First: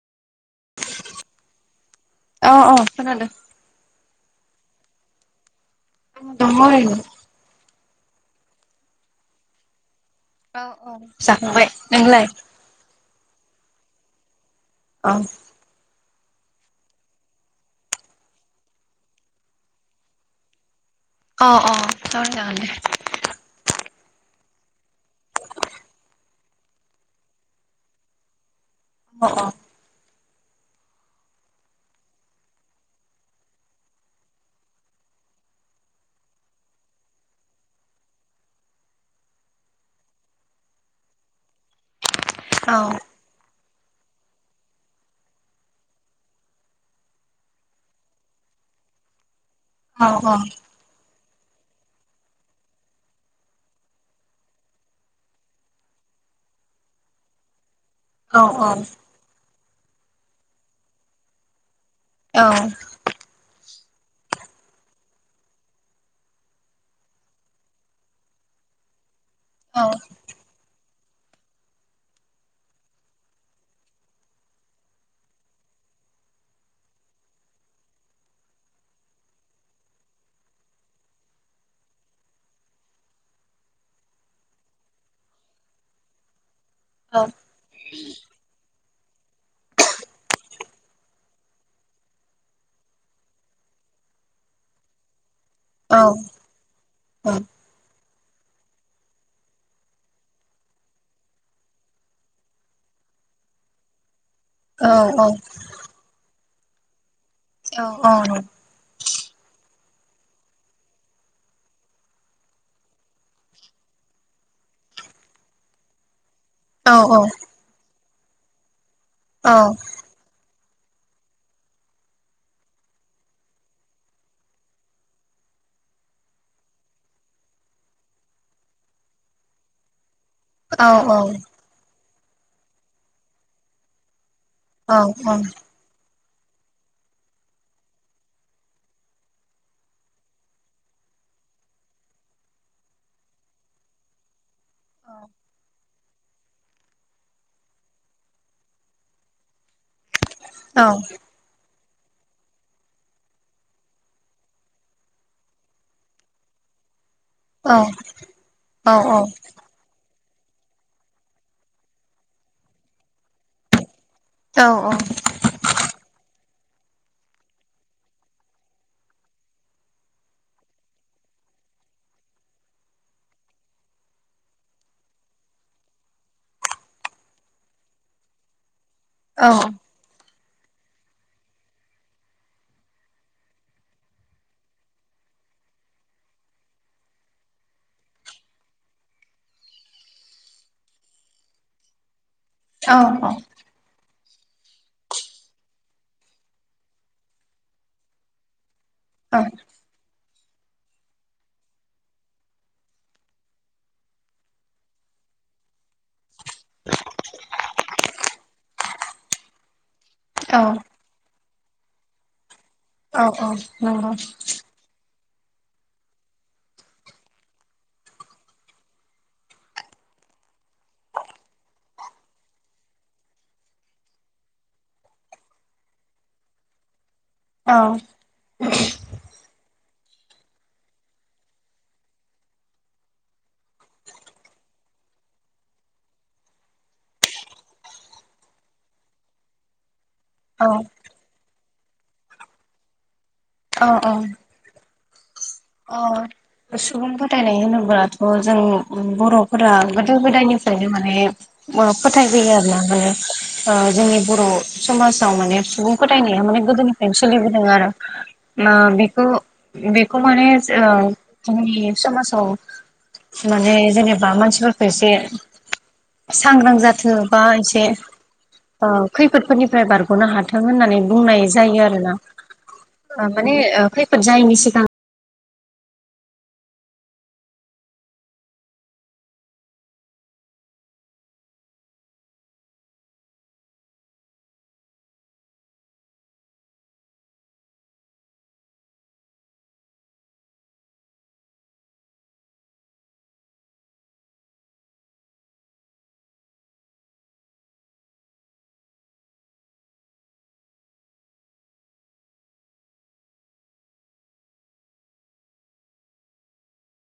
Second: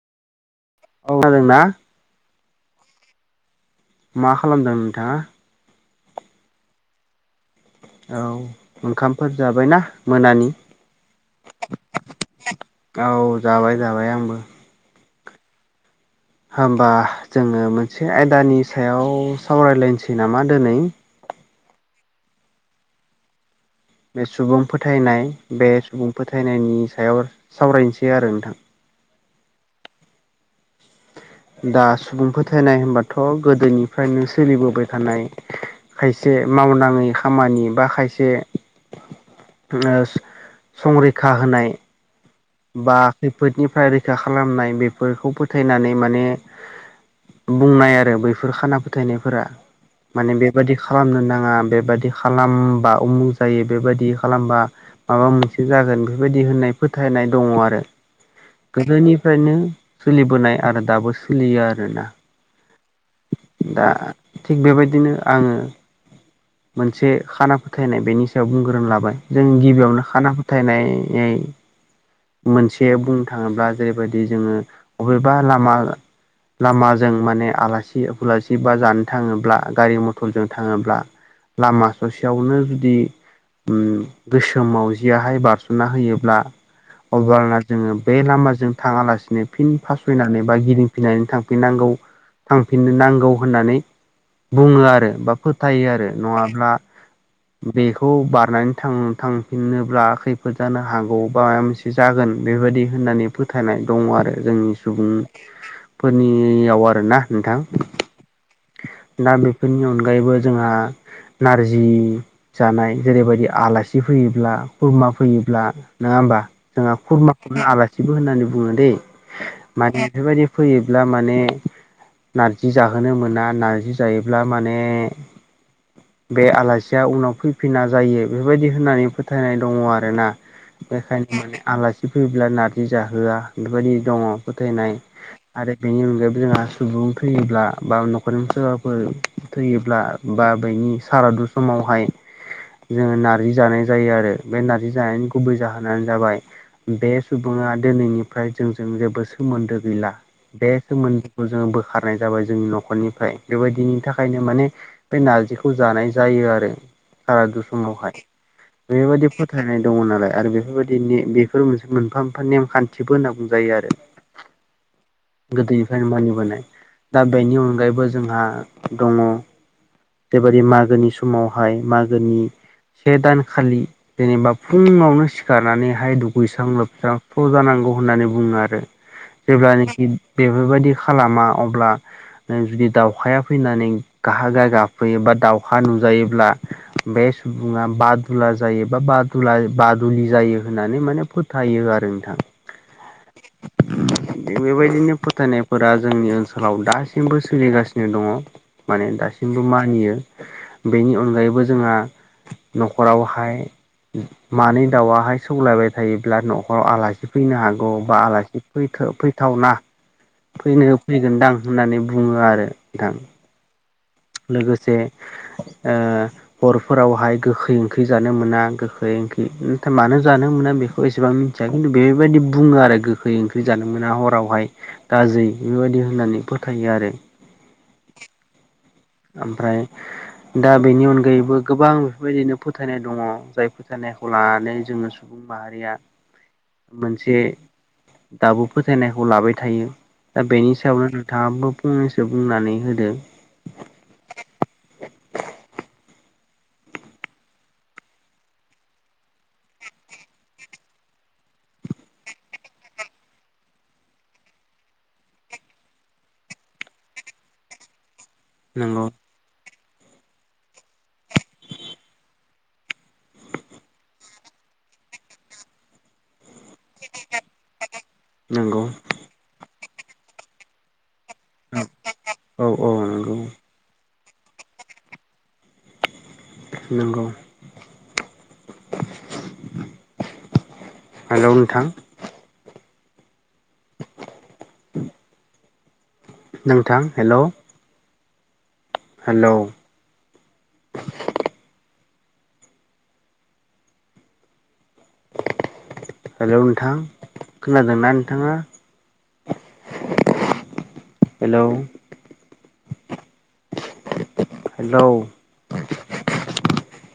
औ खोनादोंना औ औ खोनादों। मा खालामदों नोंथाङा? दङ ओरैनो। औ ओंखामफोर जाबायना? मोनानि औ औ जाखांबाय नोंलाय? औ जाबाय जाबाय आंबो। औ। होनबा जोङो मोनसे आयदानि सायाव सावरायलायनोसै नामा दोनै? अ अ सावराय जागोन दे। बे सुबुं फोथायनाय बे सुबुं फोथायनायनि सायाव सावरायनोसै आरो नोंथां। अह अह। दा सुबुं फोथायनाय होनबाथ' गोदोनिफ्रायनो सोलिबोबाय थानाय खायसे मावनाङै खामानि बा खायसे ओ संरैखा होनाय औ बा खैफोदनिफ्राय रैखा खालामनाय बेफोरखौ फोथायनानै माने बुंनाय आरो बैफोर खाना फोथायनायफोरा औ माने बेबादि खालामनो नाङा बेबायदि खालामबा उमुख जायो बेबायदि खालामबा माबा मोनसे जागोन बेफोरबायदि होननाय फोथायनाय। दङ आरो औ औ गोदोनिफ्रायनो सोलिबोनाय आरो दाबो सोलियो आरोना। औ। दा थिग बेबायदिनो आङो मोनसे खाना फोथायनाय बेनि सायाव बुंग्रोनो लाबाय जों गिबियावनो खाना फोथायनाय मोनसे बुंनो थाङोब्ला जेरैबायदि जोङो बबेबा लामा लामाजों माने आलासि उलासि बा जानो थाङोब्ला गारि मथरजों थाङोब्ला लामा ससेयावनो जुदि ओम गोसोम मावजियाहाय बारस'ना होयोब्ला अब्लाना जोङो बे लामाजों थाङालासिनो फिन फासयनानै बा गिदिंफिननानै थांफिननांगौ थांफिननो नांगौ होननानै बुङो आरो बा फोथायो आरो नङाब्ला बेखौ बारनानै थां थांफिनोब्ला खैफोद जानो हागौ बा माबा मोनसे जागोन बेबायदि होननानै फो थायनाय दङ आरो जोंनि सुबुंफोरनियाव आरोना नोंथां। औ औ नंगौ। दा बेफोरनि अनगायैबो जोंहा नारजि जानाय जेरैबायदि आलासि फैयोब्ला खुरमा फैयोब्ला नङा होमबा। जोंहा खुरमाखौनो आलासिबो होननानै बुङो दैे। औ। माने बेबायदि फैयोब्ला माने नारजि जाहोनो मोन ना नारजि जायोब्ला माने बे आलासिया उनाव फैफिना जायो बेबायदि होननानै फोथायनाय दङ आरोना। औ औ नंगौ बेखायनो माने आलासि नार्जि जाहोआ बेबायदि दङ। फोथायनाय आरो बेनि अनगायैबो जोंहा सुबुं थैयोब्ला बा न‌ माने सोरबाफोर थैयोब्ला बा बेनि सारादु समावहाय जोंङो नार्जि जानाय जायो आरो बे नारजि जानायनि गुबै जाहोन नानो जाबाय बे सुबुङा दिनैनिफ्राय जोंजों जेबो सोमोन्दो गैला। बे सोमोन्दैखौ जोंङो बोखारनाय जाबाय जोंनि न'खरनि। फ्राय बेबायदिनि थाखायनो माने बे नारजिखौ जानाय जायो आरो। सारादु समाव औ हाय बेबायदि फोथायनाय दङ नालाय आरो बेफोरबायदि नि बेफोर मोनसे मोनफा मोनफा नेमखान्थिबो होनना बुंजायो आरो। औ औ। गोदोनिफ्रायनो मानिबोनाय दा बेनि अनगायैबो जोंहा दङ। बेबायादि मागोनि समाव हाय मागोनि से दानखालि जेनेबा फुङावनो सिखारनानैहाय दुगैस्रां लोबस्रां स्र' जानांगौ होननानै बुङो आरो। जेब्लानाखि बेफोरबायदि खालामा अब्ला नों जुदि दावखाया फैनानै गा गा गाबफैयो बा दाउखा नुजायोब्ला बे सुबुङा बादुला जायो बा बादुला बादुलि जायो होननानै माने फो थायो आरो नोंथां। औ औ। बेबायदिनो फोथायनायफोरा जोंनि ओनसोलाव दासिमबो सोलिगासिनो। नो दङ माने दासिमबो मानियो बेनि अनगायैबो जोंहा। न'खरावहाय मानै दाउआ हाय सौलायबाय थायोब्ला न'खराव आलासि फैनो हागौ बा आलासि फैथो फैथावना। फैनायाव फैगोनदां होननानै बुङो आरो। नोंथां औ-औ नंगौ। लोगोसे ओ हरफोरावहाय गोखै ओंख्रि जानो मोना गोखै ओंख्रि नाथाय मानो जानो मोना बेखौ एसेबां मि थिया खिन्थु बेबायदि बुङो आरो गोखै ओंख्रि जानो मोना हरावहाय। दाजै बेबायदि होननानै फोथायो आरो। औ। [inaudible] ओमफ्राय दा बेनि अनगायैबो गोबां बेफोरबायदिनो फोथायनाय दङ जाय फोथायनायखौ लानानै जोंङो सु सुबुं माहारिया मोनसे दाबो फोथायनायखौ लाबाय थायो। दा बेनि सायावनो नोंथाङाबो फंनैसो बुंनानै होदो। अ-औ। अ। सुबुं फोथायनाय होनोब्लाथ जों बरफोरा गोदो गोदायनिफ्रायनो माने अ फोथायबोयो आरो ना माने ओ जोंनि बर समाजाव माने सुबुं फोथायनाया माने गोदोनिफ्रायनो सोलिबोदों आरो ना नंगौ बेखौ-बेखौ माने ओ जोंनि समाजाव माने जेनेबा मानसिफोरखौ एसे सांग्रां जाथों बा एसे नंगौ औ खैफोदफोरनिफ्राय बारगनो हाथों होननानै बुंनाय जायो आरो ना औ औ ओ नंगौ माने ओ खै फोद जायिनि सिगां नंगौ हेलौ नोंथां [inaudible] नोंथां हेलौ हेलौ हेलौ नोंथां खोनादोंना नोंथाङा हेलौ हेलौ